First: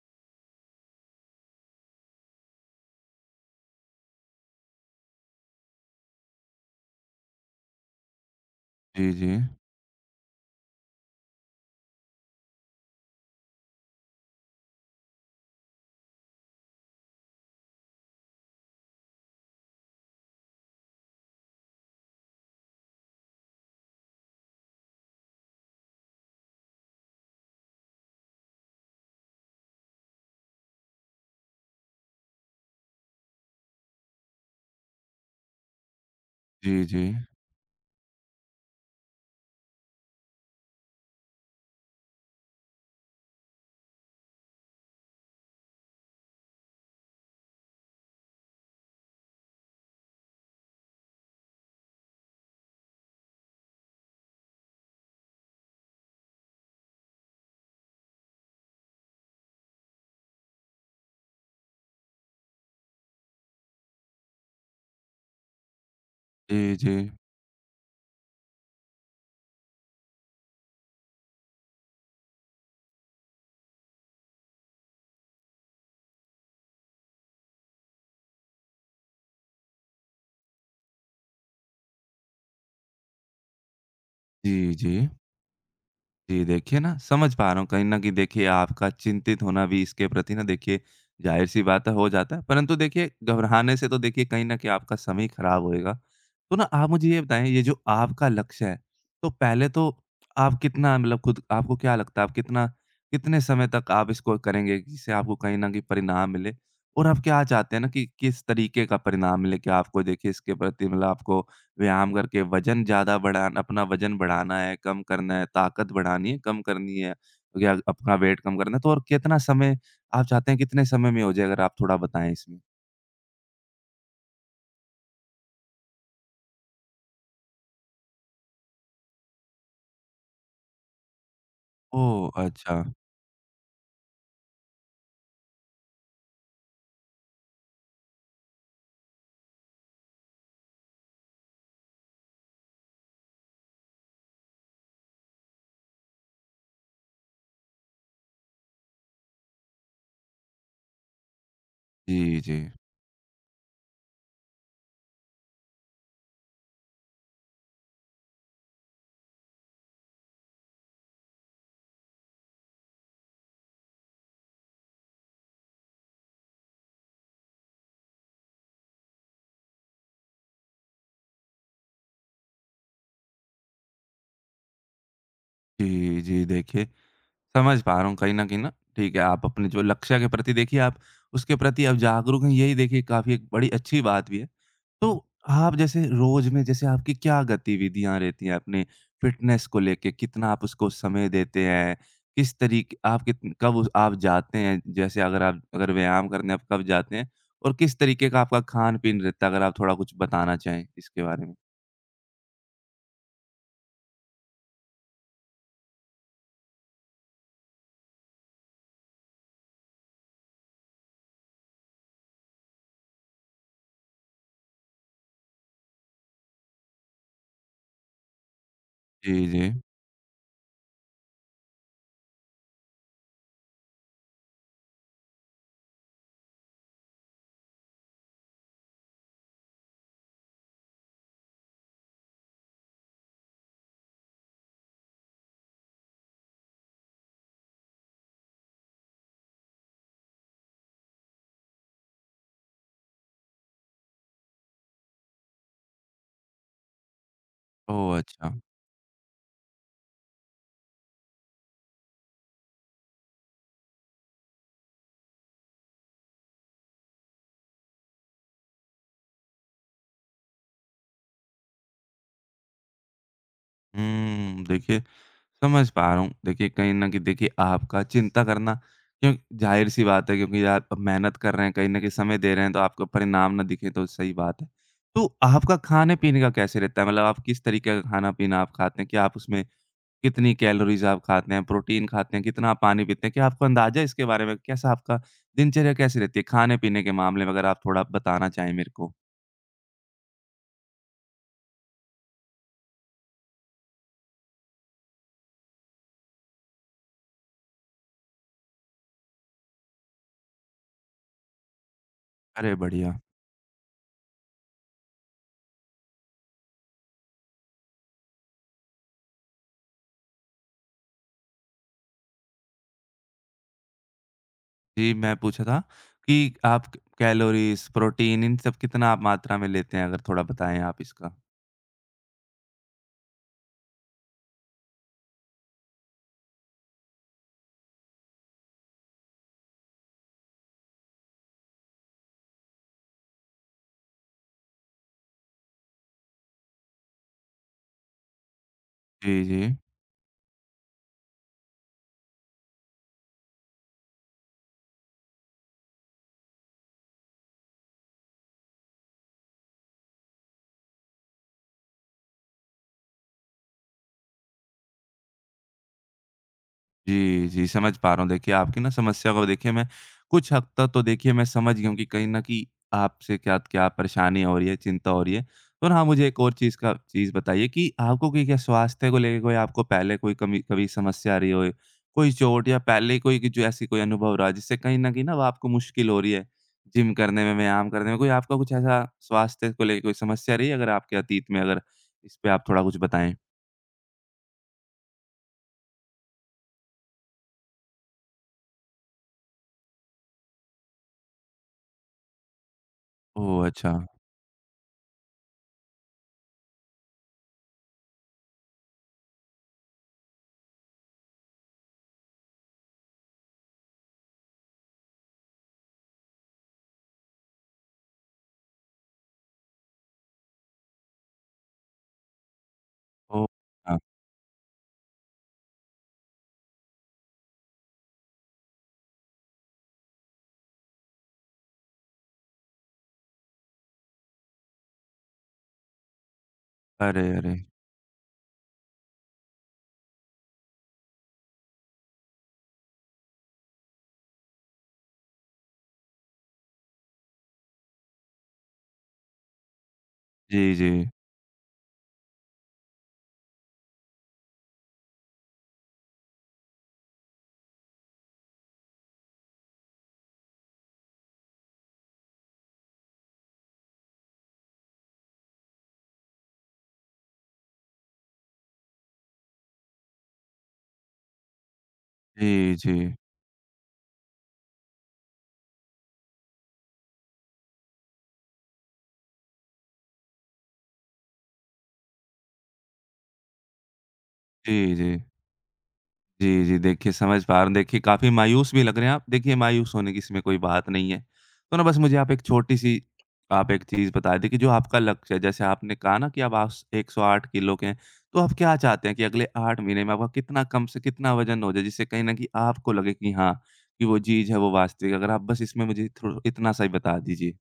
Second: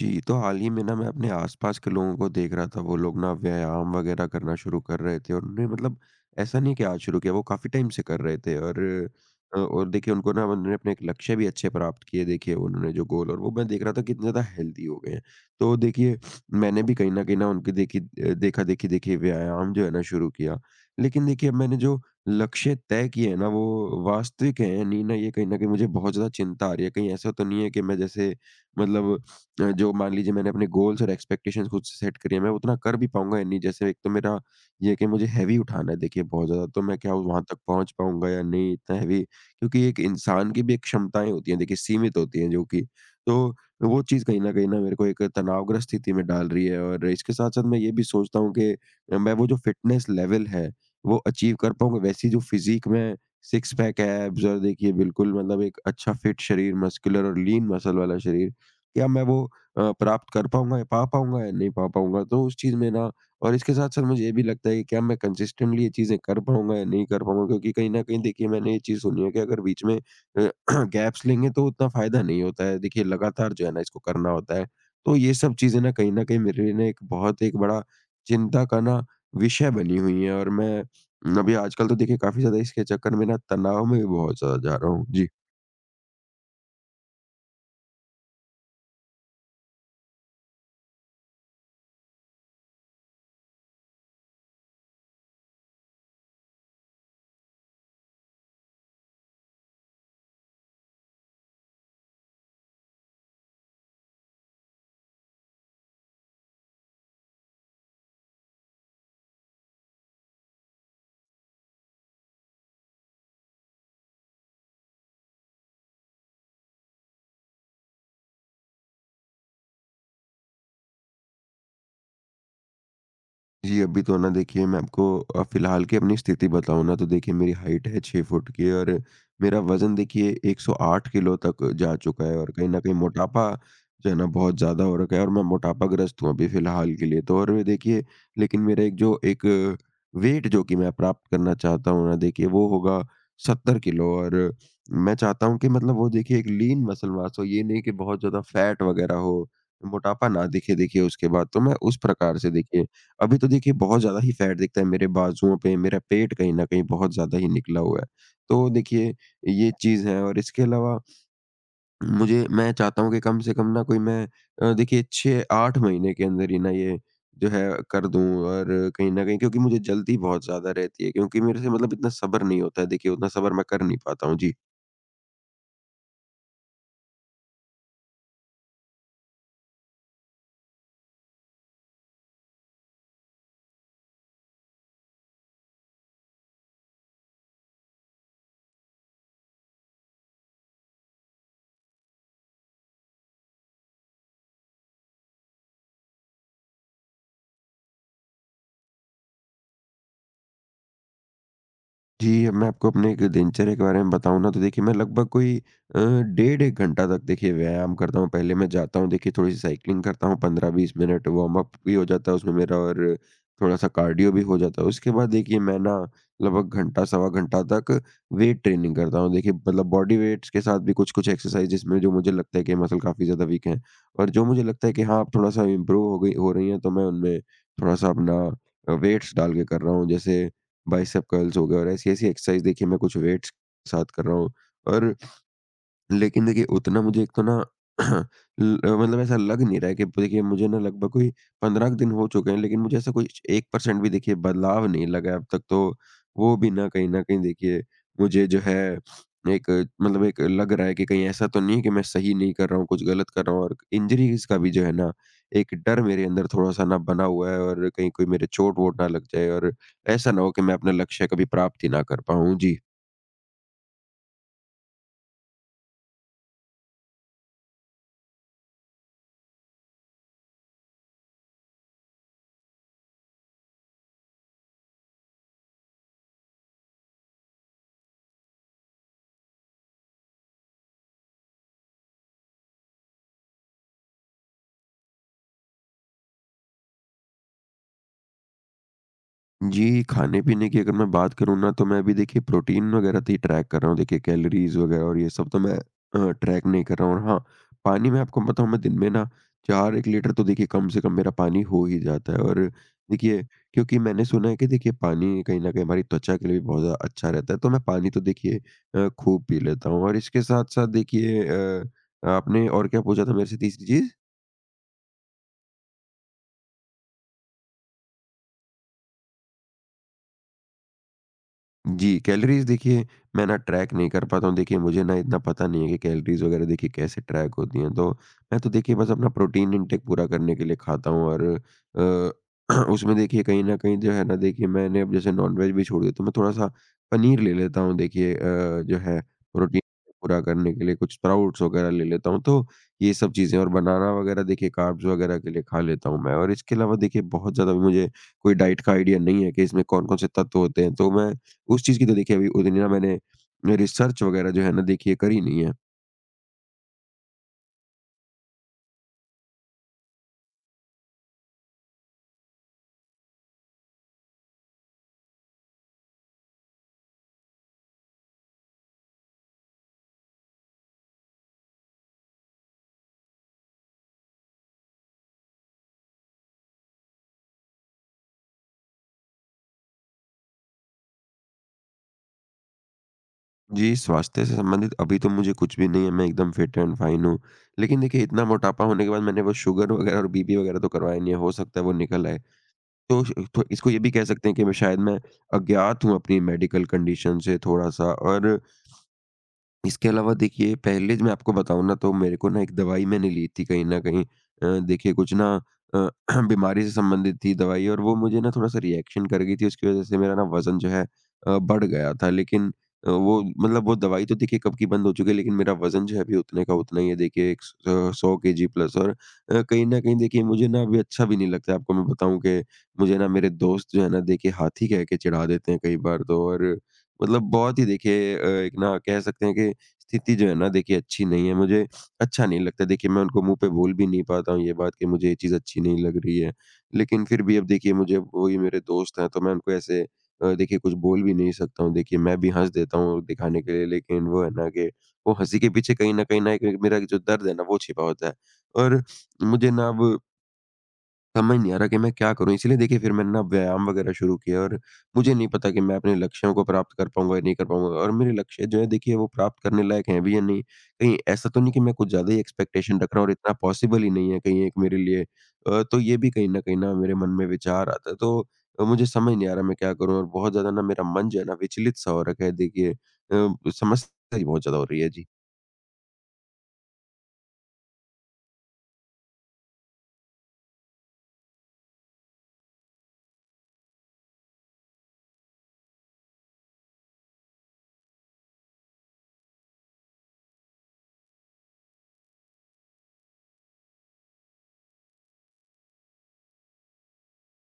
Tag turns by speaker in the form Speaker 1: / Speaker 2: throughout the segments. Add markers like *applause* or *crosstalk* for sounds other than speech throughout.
Speaker 1: जी, तो हाल ही में ना मैं अपने आसपास के लोगों को देख रहा था, वो लोग ना व्यायाम वगैरह करना शुरू कर रहे थे और उन्होंने मतलब ऐसा नहीं कि आज शुरू किया, वो काफ़ी टाइम से कर रहे थे और
Speaker 2: जी, जी।
Speaker 1: देखिए उनको ना उन्होंने अपने एक लक्ष्य भी अच्छे प्राप्त किए, देखिए उन्होंने जो गोल और वो मैं देख रहा था कितने ज़्यादा हेल्दी हो गए हैं। तो देखिए मैंने भी कहीं न कहीं ना उनकी देखा-देखी देखिए व्यायाम जो है ना शुरू किया। लेकिन देखिए अब मैंने जो लक्ष्य तय किए हैं ना वो वास्तविक हैं या नहीं ना, ये कहीं न कहीं मुझे बहुत ज़्यादा चिंता आ रही है। कहीं ऐसा तो नहीं है कि मैं जैसे मतलब जो मान लीजिए मैंने अपने गोल्स और एक्सपेक्टेशंस खुद से सेट करी है, मैं उतना कर भी पाऊँगा या नहीं? जैसे एक तो मेरा ये है कि मुझे हेवी उठाना है देखिए बहुत ज़्यादा, तो
Speaker 2: जी,
Speaker 1: मैं
Speaker 2: जी।
Speaker 1: क्या वहाँ तक पहुँच पाऊँगा या नहीं इतना हेवी? क्योंकि एक इंसान की भी एक क्षमताएँ होती हैं देखिए, सीमित होती हैं जो कि। तो वो चीज़ कहीं न कहीं ना मेरे को एक तनावग्रस्त स्थिति में डाल रही है, और इसके साथ-साथ मैं ये भी सोचता हूँ कि मैं वो जो फ़िटनेस लेवल है, वो अचीव कर पाऊँगा? वैसी जो फ़िज़ीक में सिक्स पैक, एब्स और देखिए बिल्कुल मतलब एक अच्छा फिट शरीर, मस्कुलर और लीन मसल वाला शरीर, क्या मैं वो प्राप्त कर पाऊँगा या पा पाऊँगा या नहीं पा पाऊँगा? तो उस चीज़ में ना और इसके साथ-साथ मुझे ये भी लगता है कि क्या मैं कंसिस्टेंटली ये चीज़ें कर पाऊँगा
Speaker 2: जी,
Speaker 1: या
Speaker 2: जी।
Speaker 1: नहीं कर पाऊँगा? क्योंकि कहीं न कहीं देखिए मैंने ये चीज़ सुनी है कि अगर बीच में गैप्स *clears throat* लेंगे तो उतना फ़ायदा नहीं होता है। देखिए लगातार जो है ना इसको करना होता है। तो ये सब चीज़ें ना कहीं न कहीं मेरे लिए ना एक बहुत एक बड़ा चिंता का ना विषय बनी हुई है, और मैं अभी आजकल तो देखिए काफ़ी ज़्यादा इसके चक्कर में ना तनाव में भी बहुत ज़्यादा
Speaker 2: जी,
Speaker 1: जा रहा
Speaker 2: जी।
Speaker 1: हूँ। जी।
Speaker 2: जी, देखिए ना समझ पा रहा हूँ, कहीं न कहीं देखिए आपका चिंतित होना भी इसके प्रति ना देखिए ज़ाहिर-सी बात है, हो जाता है। परंतु देखिए घबराने से तो देखिए कहीं न कहीं आपका समय ही खराब होएगा। तो ना आप मुझे ये बताएँ, ये जो आपका लक्ष्य है, तो पहले तो आप कितना मतलब खुद आपको क्या लगता है, आप कितना कितने समय तक आप इसको करेंगे जिससे आपको कहीं न कहीं परिणाम मिले? और आप क्या चाहते हैं ना कि किस तरीके का परिणाम मिले? क्या आपको देखिए इसके प्रति मतलब आपको व्यायाम करके वज़न ज़्यादा बढ़ाना, अपना वज़न बढ़ाना है, कम करना है, ताकत बढ़ानी है, कम करनी है, या अपना वेट कम करना है, तो और कितना समय आप चाहते हैं कितने समय में हो जाए, अगर आप थोड़ा बताएँ इसमें?
Speaker 1: जी, अभी तो ना देखिए मैं आपको फ़िलहाल की अपनी स्थिति बताऊँ ना, तो देखिए मेरी हाइट है 6 फुट की और मेरा वज़न देखिए 108 किलो तक जा चुका
Speaker 2: ओह!
Speaker 1: है, और कहीं न
Speaker 2: अच्छा।
Speaker 1: कहीं मोटापा जो है ना बहुत ज़्यादा हो रखा है और मैं मोटापाग्रस्त हूँ अभी फ़िलहाल के लिए तो। और वे देखिए लेकिन मेरा एक जो एक वेट जो कि मैं प्राप्त करना चाहता हूँ ना देखिए वो होगा 70 किलो। और मैं चाहता हूँ कि मतलब वो देखिए एक लीन मसल मास हो, ये नहीं कि बहुत ज़्यादा फ़ैट वग़ैरह हो, मोटापा ना दिखे देखिए उसके बाद। तो मैं उस प्रकार
Speaker 2: जी,
Speaker 1: से
Speaker 2: जी।
Speaker 1: देखिए अभी तो देखिए बहुत ज़्यादा ही फैट दिखता है मेरे बाजुओं पे, मेरा पेट कहीं न कहीं बहुत ज़्यादा ही निकला हुआ है। तो देखिए ये चीज़ है। और इसके अलावा मुझे मैं चाहता हूँ कि कम से कम ना कोई मैं देखिए 6-8 महीने के अंदर ही ना ये जो है कर दूँ। और कहीं न कहीं क्योंकि मुझे जल्दी बहुत ज़्यादा रहती है, क्योंकि मेरे से मतलब इतना सब्र नहीं होता है, देखिए उतना सब्र मैं कर नहीं पाता हूँ। जी।
Speaker 2: जी, जी, देखिए समझ पा रहा हूँ, कहीं न कहीं ना ठीक है, आप अपने जो लक्ष्य के प्रति देखिए आप उसके प्रति आप जागरूक हैं, यही देखिए काफ़ी एक बड़ी अच्छी बात भी है। तो आप जैसे रोज में जैसे आपकी क्या गतिविधियां रहती हैं, अपने फिटनेस को लेके कितना आप उसको समय देते हैं, किस तरीके आप कित कब आप जाते हैं, जैसे अगर आप अगर व्यायाम करने आप कब जाते हैं, और किस तरीके का आपका खान पीन रहता है, अगर आप थोड़ा कुछ बताना चाहें इसके बारे में।
Speaker 1: जी, अब मैं आपको अपने एक दिनचर्या के बारे में बताऊँ ना तो देखिए मैं लगभग कोई अ, डेढ़ 1 घंटा तक देखिए व्यायाम करता हूँ। पहले मैं जाता हूँ देखिए थोड़ी-सी साइक्लिंग करता हूँ 15-20 मिनट, वार्म अप भी हो जाता है उसमें मेरा और थोड़ा-सा कार्डियो भी हो जाता है। उसके बाद देखिए मैं ना लगभग घंटा, सवा घंटा तक वेट ट्रेनिंग करता
Speaker 2: जी,
Speaker 1: हूँ। देखिए
Speaker 2: जी।
Speaker 1: मतलब बॉडी वेट्स के साथ भी कुछ-कुछ एक्सरसाइज जिसमें जो मुझे लगता है कि मसल काफ़ी ज़्यादा वीक हैं, और जो मुझे लगता है कि हाँ, अब थोड़ा-सा इम्प्रूव हो रही हैं, तो मैं उनमें थोड़ा-सा अपना वेट्स डाल के कर रहा हूँ। जैसे बाइसेप कर्ल्स हो गए और ऐसी-ऐसी एक्सरसाइज़ देखिए मैं कुछ वेट्स साथ कर रहा हूँ। और लेकिन देखिए उतना मुझे एक तो ना *clears throat* ल मतलब ऐसा लग नहीं रहा है कि देखिए मुझे ना लगभग कोई 15 दिन हो चुके हैं, लेकिन मुझे ऐसा कोई 1% भी देखिए बदलाव नहीं लगा है अब तक तो। वो भी ना कहीं न कहीं देखिए
Speaker 2: ओह,
Speaker 1: मुझे
Speaker 2: अच्छा।
Speaker 1: जो है एक मतलब एक लग रहा है कि कहीं ऐसा तो नहीं है कि मैं सही नहीं कर रहा हूँ, कुछ गलत कर रहा हूँ। और इंजरीज़ का भी जो है ना एक डर मेरे अंदर थोड़ा-सा ना बना हुआ है, और कहीं कोई मेरे चोट-वोट ना लग जाए और ऐसा ना हो कि मैं अपना लक्ष्य कभी प्राप्त ही ना कर पाऊँ। जी।
Speaker 2: हम्म, देखिए समझ पा रहा हूँ। देखिए, कहीं न कहीं देखिए आपका चिंता करना क्यों, ज़ाहिर-सी बात है, क्योंकि आप मेहनत कर रहे हैं, कहीं न कहीं समय दे रहे हैं, तो आपको परिणाम ना दिखे तो सही बात है। तो आपका खाने-पीने का कैसे रहता है? मतलब आप किस तरीके का खाना-पीना आप खाते हैं? क्या आप उसमें कितनी कैलोरीज़ आप खाते हैं, प्रोटीन खाते हैं, कितना आप पानी पीते हैं? क्या आपको अंदाज़ा है इसके बारे में? कैसा आपका दिनचर्या कैसी रहती है खाने-पीने के मामले में? अगर आप थोड़ा बताना चाहें मेरे को।
Speaker 1: जी, खाने-पीने की अगर मैं बात करूँ ना, तो मैं अभी देखिए प्रोटीन वगैरह तो ही ट्रैक कर रहा हूँ। देखिए कैलोरीज़ वगैरह और ये सब तो मैं ट्रैक नहीं कर रहा हूँ। और हाँ, पानी मैं आपको बताऊँ, मैं दिन में ना 4-1 लीटर तो देखिए कम से कम मेरा पानी हो ही जाता है। और
Speaker 2: अरे, बढ़िया।
Speaker 1: देखिए क्योंकि मैंने सुना है कि देखिए पानी कहीं न कहीं हमारी त्वचा के लिए भी बहुत ज़्यादा अच्छा रहता है, तो मैं पानी तो देखिए खूब पी लेता हूँ। और इसके साथ-साथ देखिए आपने और क्या पूछा था मेरे से तीसरी चीज़?
Speaker 2: जी, मैं पूछा था कि आप क कैलोरीज़, प्रोटीन, इन सब कितना आप मात्रा में लेते हैं? अगर थोड़ा बताएँ आप इसका?
Speaker 1: जी, कैलोरीज़ देखिए मैं ना ट्रैक नहीं कर पाता हूँ। देखिए मुझे ना इतना पता नहीं है कि कैलोरीज़ वग़ैरह देखिए कैसे ट्रैक होती हैं। तो मैं तो देखिए बस अपना प्रोटीन इनटेक पूरा करने के लिए खाता हूँ और अ, *clears throat* उसमें देखिए कहीं न कहीं जो है ना देखिए मैंने अब जैसे नॉन-वेज भी छोड़ दिया, तो मैं थोड़ा-सा पनीर ले लेता हूँ देखिए जो है
Speaker 2: जी, जी।
Speaker 1: प्रोटीन पूरा करने के लिए कुछ स्प्राउट्स वग़ैरह ले लेता हूँ। तो ये सब चीज़ें और बनाना वग़ैरह देखिए कार्ब्स वग़ैरह के लिए खा लेता हूँ मैं। और इसके अलावा देखिए बहुत ज़्यादा मुझे कोई डाइट का आईडिया नहीं है कि इसमें कौन-कौन से तत्व होते हैं। तो मैं उस चीज़ की तो देखिए अभी उतनी ना मैंने रिसर्च वगैरह जो है ना देखिए करी नहीं है।
Speaker 2: जी, जी, समझ पा रहा हूँ। देखिए, आपकी ना समस्या को देखिए मैं कुछ हद तक तो देखिए मैं समझ गया हूँ कि कहीं न कहीं आपसे क्या क्या परेशानी हो रही है, चिंता हो रही है। और हाँ, मुझे एक और चीज़ बताइए कि आपको कोई क्या स्वास्थ्य को लेके, कोई आपको पहले कोई कमी कभी समस्या आ रही हो, कोई चोट या पहले कोई कि जो ऐसी कोई अनुभव रहा जिससे कहीं न कहीं ना वो आपको मुश्किल हो रही है, जिम करने में, व्यायाम करने में? कोई आपका कुछ ऐसा स्वास्थ्य को लेके कोई समस्या रही है अगर आपके अतीत में, अगर इस पे आप थोड़ा कुछ बताएँ?
Speaker 1: जी, स्वास्थ्य से संबंधित अभी तो मुझे कुछ भी नहीं है, मैं एकदम फिट एंड फाइन हूँ। लेकिन देखिए इतना मोटापा होने के बाद मैंने वो शुगर वगैरह और बीपी वगैरह तो करवाया नहीं है, हो सकता है वो निकल आए। तो श तो
Speaker 2: ओह!
Speaker 1: इसको
Speaker 2: अच्छा।
Speaker 1: ये भी कह सकते हैं कि मैं शायद मैं अज्ञात हूँ अपनी मेडिकल कंडीशन से थोड़ा-सा। और इसके अलावा देखिए पहले मैं आपको बताऊँ ना तो मेरे को ना एक दवाई मैंने ली थी कहीं न कहीं देखिए कुछ ना अ, *clears throat* बीमारी से संबंधित थी दवाई, और वो मुझे ना थोड़ा-सा रिएक्शन कर गई थी उसकी वज़ह से मेरा ना वज़न जो है बढ़ गया था। लेकिन वो
Speaker 2: ओह!
Speaker 1: मतलब वो
Speaker 2: हाँ।
Speaker 1: दवाई तो देखिए कब की बंद हो चुकी है, लेकिन मेरा वज़न जो है अभी उतने का उतना ही है देखिए 100 केजी प्लस, और कहीं न कहीं देखिए मुझे ना अभी अच्छा भी नहीं लगता है। आपको मैं बताऊँ कि मुझे ना मेरे दोस्त जो है ना देखिए हाथी कह के चिढ़ा देते हैं कई बार तो। और
Speaker 2: अरे,
Speaker 1: मतलब
Speaker 2: अरे!
Speaker 1: बहुत ही देखिए एक ना कह सकते हैं कि स्थिति जो है ना देखिए अच्छी नहीं है, मुझे अच्छा नहीं लगता। देखिए मैं उनको मुँह पे बोल भी नहीं पाता हूँ ये बात कि मुझे ये चीज़ अच्छी नहीं लग रही है। लेकिन फिर भी अब देखिए मुझे वो ये मेरे दोस्त हैं, तो मैं उनको ऐसे
Speaker 2: जी,
Speaker 1: देखिए
Speaker 2: जी।
Speaker 1: कुछ बोल भी नहीं सकता हूँ। देखिए मैं भी हँस देता हूँ दिखाने के लिए, लेकिन वो है ना कि वो हँसी के पीछे कहीं न कहीं ना एक मेरा जो दर्द है ना वो छिपा होता है। और मुझे ना अब समझ नहीं आ रहा कि मैं क्या करूँ? इसलिए देखिए फिर मैंने ना व्यायाम वगैरह शुरू किया। और मुझे नहीं पता कि मैं अपने लक्ष्यों को प्राप्त कर पाऊँगा या नहीं कर पाऊँगा, और मेरे लक्ष्य जो है देखिए वो प्राप्त करने लायक हैं भी या नहीं? कहीं ऐसा तो नहीं कि मैं कुछ ज़्यादा ही
Speaker 2: जी,
Speaker 1: एक्सपेक्टेशन
Speaker 2: जी।
Speaker 1: रख रहा हूँ और इतना पॉसिबल ही नहीं है कहीं एक मेरे लिए तो ये भी कहीं न कहीं ना मेरे मन में विचार आता है। तो मुझे समझ नहीं आ रहा मैं क्या करूँ? और बहुत ज़्यादा ना मेरा मन जो है ना विचलित-सा हो रखा है देखिए समस्या ही बहुत ज़्यादा हो
Speaker 2: जी,
Speaker 1: रही है।
Speaker 2: जी।
Speaker 1: जी।
Speaker 2: जी, जी। देखिए समझ पा रहा हूँ। देखिए काफ़ी मायूस भी लग रहे हैं आप। देखिए मायूस होने की इसमें कोई बात नहीं है। तो ना बस मुझे आप एक छोटी-सी आप एक चीज़ बता दें कि जो आपका लक्ष्य है, जैसे आपने कहा ना कि अब आप 108 किलो के हैं, तो आप क्या चाहते हैं कि अगले 8 महीने में आपका कितना, कम से कितना वज़न हो जाए? जिससे कहीं न कहीं आपको लगे कि हाँ, कि वो चीज़ है वो वास्तविक। अगर आप बस इसमें मुझे थोड़ा इतना सा ही बता दीजिए।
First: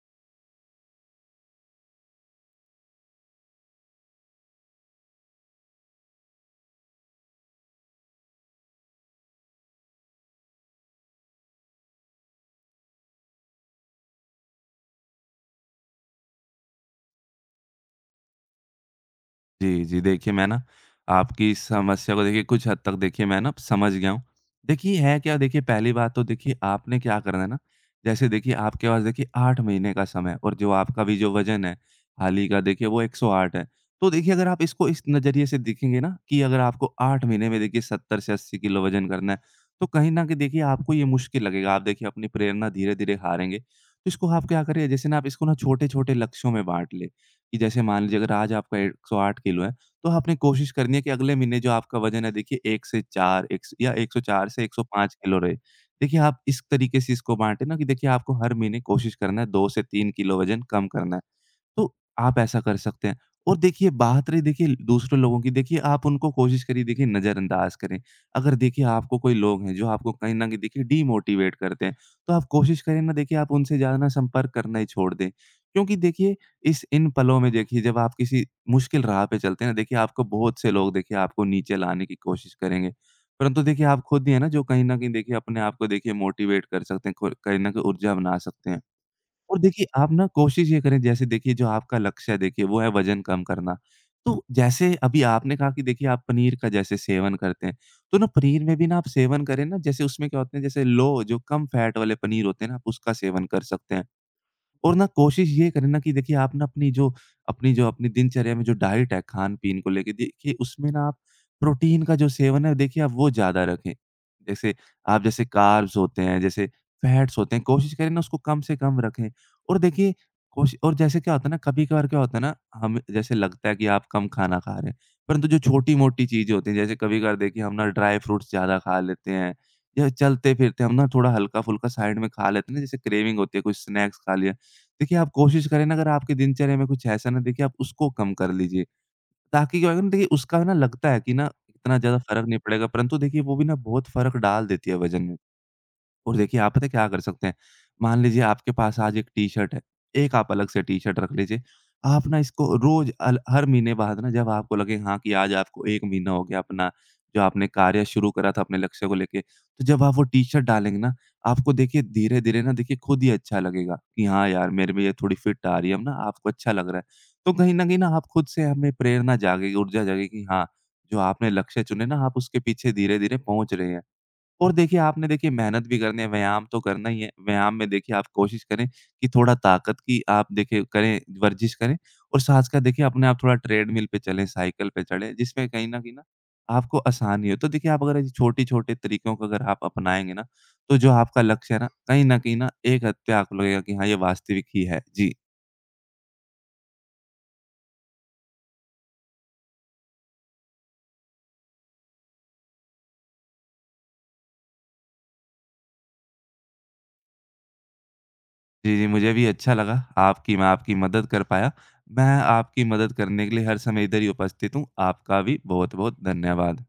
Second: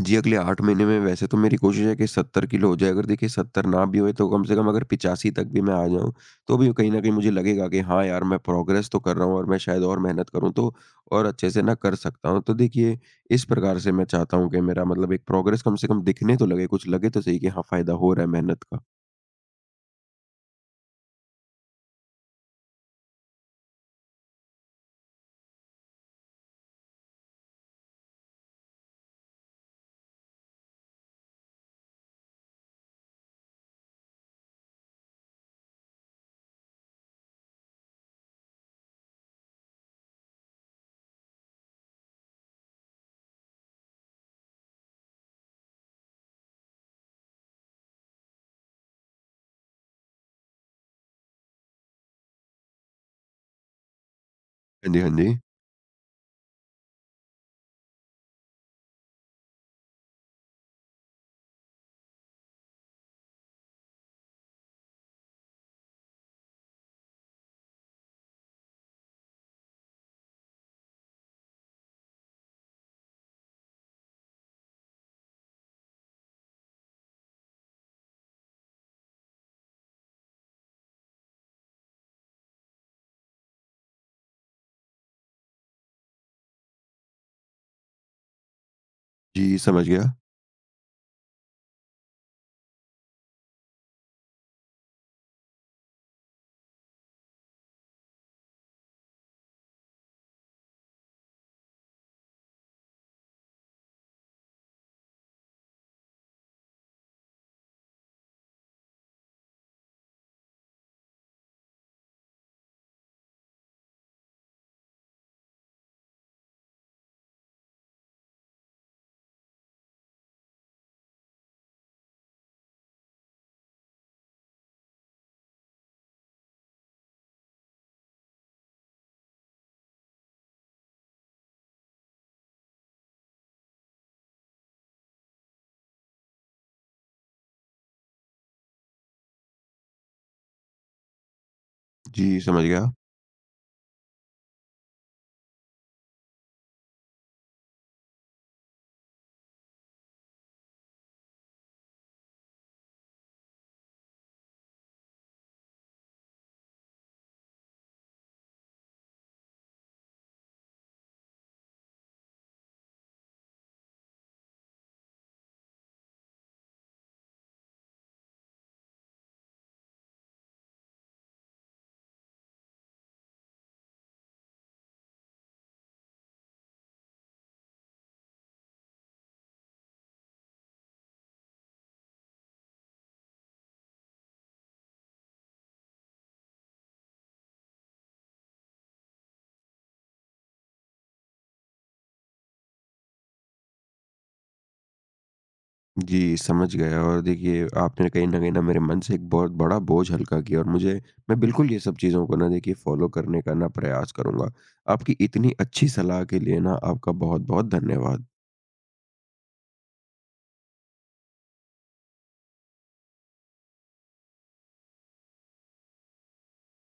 Speaker 1: जी, अगले 8 महीने में वैसे तो मेरी कोशिश है कि 70 किलो हो जाए। अगर देखिए 70 ना भी होए तो कम से कम अगर 85 तक भी मैं आ जाऊँ, तो भी कहीं न कहीं मुझे लगेगा कि हाँ यार, मैं प्रोग्रेस तो कर रहा हूँ, और मैं शायद और मेहनत करूँ तो और अच्छे से ना कर सकता हूँ। तो देखिए, इस प्रकार से मैं चाहता हूँ कि मेरा मतलब एक प्रोग्रेस कम से कम दिखने तो लगे, कुछ लगे तो सही कि हाँ, फ़ायदा हो रहा है मेहनत का।
Speaker 2: जी, जी। देखिए, मैं ना आपकी समस्या को देखिए कुछ हद तक देखिए मैं ना समझ गया हूँ। देखिए है क्या देखिए, पहली बात तो देखिए आपने क्या करना है ना, जैसे देखिए आपके पास देखिए 8 महीने का समय है, और जो आपका भी जो वज़न है, हाल ही का देखिए वो 108 है। तो देखिए अगर आप इसको इस नज़रिए से देखेंगे ना कि अगर आपको 8 महीने में देखिए 70 से 80 किलो वज़न करना है, तो कहीं न कहीं देखिए आपको ये मुश्किल लगेगा। आप देखिए अपनी प्रेरणा धीरे-धीरे हारेंगे। तो इसको आप क्या करिए, जैसे ना आप इसको ना छोटे-छोटे लक्ष्यों में बाँट लें। कि जैसे मान लीजिए अगर आज आपका 108 किलो है, तो आपने कोशिश करनी है कि अगले महीने जो आपका वज़न है देखिए 1 से 4 एक या 104 से
Speaker 1: हाँ जी, हाँ
Speaker 2: 105 किलो
Speaker 1: जी।
Speaker 2: रहे। देखिए आप इस तरीके से इसको बाँटे ना कि देखिए आपको हर महीने कोशिश करना है, 2 से 3 किलो वज़न कम करना है। तो आप ऐसा कर सकते हैं। और देखिए बात रही देखिए दूसरे लोगों की, देखिए आप उनको कोशिश करिए देखिए नज़रअंदाज करें। अगर देखिए आपको कोई लोग हैं जो आपको कहीं न कहीं देखिए डीमोटिवेट करते हैं, तो आप कोशिश करें ना देखिए आप उनसे ज़्यादा ना संपर्क करना ही छोड़ दें। क्योंकि देखिए इस इन पलों में देखिए जब आप किसी मुश्किल राह पे चलते हैं ना, देखिए आपको बहुत से लोग देखिए आपको नीचे लाने की कोशिश करेंगे। परंतु देखिए आप खुद ही हैं ना, जो कहीं न कहीं देखिए अपने आप को देखिए मोटिवेट कर सकते हैं, खुद कहीं न कहीं ऊर्जा बना सकते हैं।
Speaker 1: जी,
Speaker 2: और देखिए,
Speaker 1: समझ
Speaker 2: आप
Speaker 1: गया।
Speaker 2: ना कोशिश ये करें जैसे देखिए, जो आपका लक्ष्य है देखिए वो है वज़न कम करना। तो जैसे अभी आपने कहा कि देखिए आप पनीर का जैसे सेवन करते हैं, तो ना पनीर में भी ना आप सेवन करें ना, जैसे उसमें क्या होता है, जैसे लो जो कम फैट वाले पनीर होते हैं ना आप उसका सेवन कर सकते हैं। और ना कोशिश ये करें ना कि देखिए आप ना अपनी दिनचर्या में जो डाइट है खान-पीन को लेके देखिए उसमें ना आप प्रोटीन का जो सेवन है देखिए आप वो ज़्यादा रखें। जैसे आप जैसे कार्ब्स होते हैं, जैसे फैट्स होते हैं, कोशिश करें ना उसको कम से कम रखें। और देखिए कोशि और जैसे क्या होता है ना, कभी-कभार क्या होता है ना, हमें जैसे लगता है कि आप कम खाना खा रहे हैं, परंतु जो छोटी-मोटी चीज़ें होती हैं, जैसे कभी-कभार देखिए हम ना ड्राई फ्रूट्स ज़्यादा खा लेते हैं, या चलते-फिरते हम ना थोड़ा हल्का-फुल्का साइड में खा लेते हैं ना, जैसे क्रेविंग होती है, कोई स्नैक्स खा लिया। देखिए, आप कोशिश करें ना अगर आपकी दिनचर्या में कुछ ऐसा ना, देखिए आप उसको कम कर लीजिए। ताकि क्या होगा ना, देखिए उसका ना लगता है कि ना इतना ज़्यादा
Speaker 1: जी,
Speaker 2: फ़र्क नहीं
Speaker 1: समझ
Speaker 2: पड़ेगा,
Speaker 1: गया।
Speaker 2: परंतु देखिए वो भी ना बहुत फ़र्क डाल देती है वज़न में। और देखिए, आप पता है क्या कर सकते हैं? मान लीजिए आपके पास आज एक टी-शर्ट है, एक आप अलग से टी-शर्ट रख लीजिए। आप ना इसको रोज़ अल हर महीने बाद ना जब आपको लगे हाँ, कि आज आपको 1 महीना हो गया अपना जो आपने कार्य शुरू करा था अपने लक्ष्य को लेके, तो जब आप वो टी-शर्ट डालेंगे ना, आपको देखिए धीरे-धीरे ना देखिए खुद ही अच्छा लगेगा कि हाँ यार, मेरे में ये थोड़ी फिट आ रही है अब ना, आपको अच्छा लग रहा है। तो कहीं न कहीं ना आप खुद से हमें प्रेरणा जागेगी, ऊर्जा जागेगी कि हाँ, जो आपने लक्ष्य चुने ना, आप उसके पीछे धीरे-धीरे पहुँच रहे हैं। और देखिए आपने देखिए मेहनत भी करनी है, व्यायाम तो करना ही है। व्यायाम में देखिए आप कोशिश करें कि थोड़ा ताकत की आप देखिए करें, वर्जिश करें, और साथ का देखिए अपने आप थोड़ा ट्रेडमिल पे चलें, साइकिल पे चढ़ें, जिसमें कहीं न कहीं ना आपको आसानी हो। तो देखिए आप अगर छोटे-छोटे तरीकों को अगर आप अपनाएँगे ना, तो जो आपका लक्ष्य है ना, कहीं न कहीं ना एक हद पे आपको लगेगा कि हाँ, ये वास्तविक ही है। जी।
Speaker 1: जी, समझ गया, और देखिए आपने कहीं न कहीं ना मेरे मन से एक बहुत बड़ा बोझ हल्का किया, और मुझे मैं बिल्कुल ये सब चीज़ों को ना देखिए फ़ॉलो करने का ना प्रयास करूँगा। आपकी इतनी अच्छी सलाह के लिए ना आपका बहुत-बहुत धन्यवाद।
Speaker 2: जी, जी, मुझे भी अच्छा लगा आपकी मैं आपकी मदद कर पाया। मैं आपकी मदद करने के लिए हर समय इधर ही उपस्थित हूँ। आपका भी बहुत-बहुत धन्यवाद।